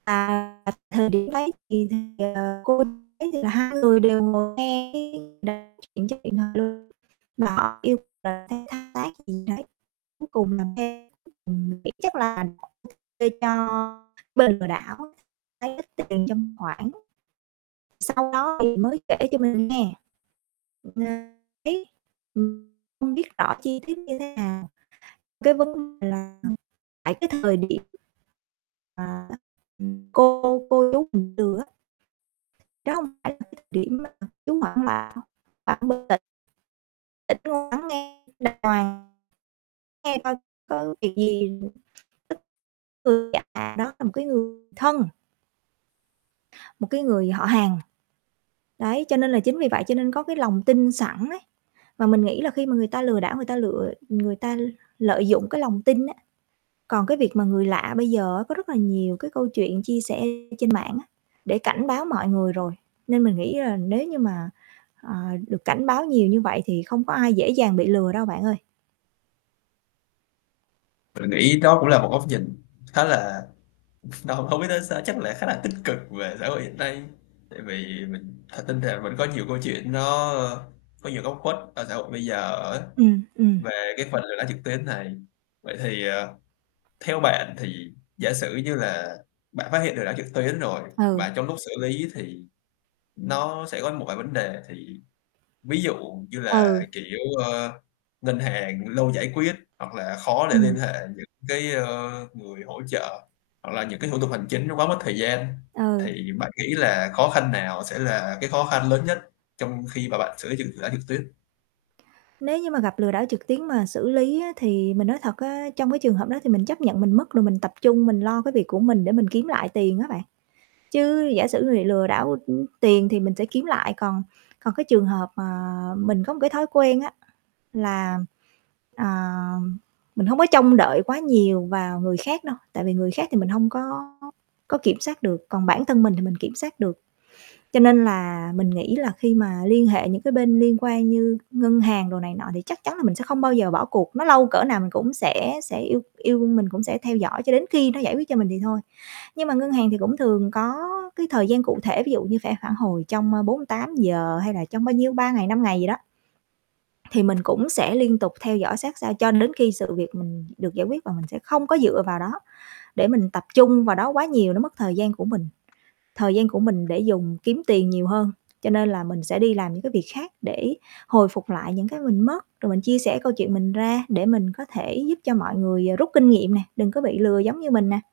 À, ờ, thời điểm đấy thì, ờ, cô ấy thì là hai người đều ngồi nghe cái [unintelligible] mà họ yêu cầu làm theo thao tác gì đấy, cuối cùng làm theo, ừm, mình nghĩ chắc là [unintelligible] kê cho bên lừa đảo lấy ít tiền trong khoảng. Sau đó thì mới kể cho mình nghe, [unintelligible] không biết rõ chi tiết như thế nào, cái vấn đề là tại cái thời điểm mà cô cô chú mình từ á Đó hông phải là cái điểm mà chú hoảng [unintelligible] Tĩnh ngồi lắng nghe đàng hoàng, nghe coi có việc gì [unintelligible] lừa gạt đó là một cái người thân một cái người họ hàng. Đấy, cho nên là chính vì vậy cho nên có cái lòng tin sẵn ấy và mình nghĩ là khi mà người ta lừa đảo, người ta lựa người ta lợi dụng cái lòng tin á. Còn cái việc mà người lạ bây giờ á có rất là nhiều cái câu chuyện chia sẻ trên mạng á để cảnh báo mọi người rồi nên mình nghĩ là nếu như mà, ờ, được cảnh báo nhiều như vậy thì không có ai dễ dàng bị lừa đâu bạn ơi. Mình nghĩ đó cũng là một góc nhìn khá là hông hông biết nói sao, chắc là khá là tích cực về xã hội hiện nay. Tại vì mình thật tin rằng vẫn có nhiều câu chuyện nó có nhiều góc khuất ở xã hội bây giờ á, Ừm, ừm. về cái phần lừa đảo trực tuyến này. Vậy thì, ờ, theo bạn thì giả sử như là bạn phát hiện lừa đảo trực tuyến rồi Ừ. và trong lúc xử lý thì nó sẽ có một vài vấn đề thì ví dụ như là, Ừ. kiểu, ơ, ngân hàng lâu giải quyết hoặc là khó để liên Ừm. hệ những cái, ơ, người hỗ trợ hoặc là những cá i thủ tục hành chính nó quá mất thời gian Ừ. thì bạn nghĩ là khó khăn nào sẽ là cái khó khăn lớn nhất trong khi mà bạn xử lý trực lừa đảo trực tuyến? Nếu như mà gặp lừa đảo trực tuyến mà xử lý á thì mình nói thật á, trong cái trường hợp đó thì mình chấp nhận mình mất rồi mình tập trung mình lo cái việc của mình để mình kiếm lại tiền á bạn. Chứ giả mà bị lừa đảo, ưm, tiền thì mình sẽ kiếm lại, còn còn cái trường hợp mà mình có một cái thói quen á là, à, mình hông có trông đợi quá nhiều vào người khác đâu, tại vì người khác thì mình hông có có kiểm soát được, còn bản thân mình thì mình kiểm soát được. Cho nên là mình nghĩ là khi mà liên hệ những cái bên liên quan như ngân hàng đồ này nọ thì chắc chắn là mình sẽ không bao giờ bỏ cuộc, nó lâu cỡ nào mình cũng sẽ sẽ yêu yêu mình cũng sẽ theo dõi cho đến khi nó giải quyết cho mình thì thôi. Nhưng mà ngân hàng thì cũng thường có cái thời gian cụ thể ví dụ như sẽ phản hồi trong, ơ, 48 giờ hay là trong bao nhiêu, 3 ngày, 5 ngày gì đó, thì mình cũng sẽ liên tục theo dõi sát sao cho đến khi sự việc mình được giải quyết và mình sẽ không có dựa vào đó để mình tập trung vào đó quá nhiều, nó mất thời gian của mình. Thời gian của mình để dùng kiếm tiền nhiều hơn, cho nên là mình sẽ đi làm những cái việc khác để hồi phục lại những cái mình mất rồi mình chia sẻ câu chuyện mình ra để mình có thể giúp cho mọi người, ờ, rút kinh nghiệm nè, đừng có bị lừa giống như mình nè.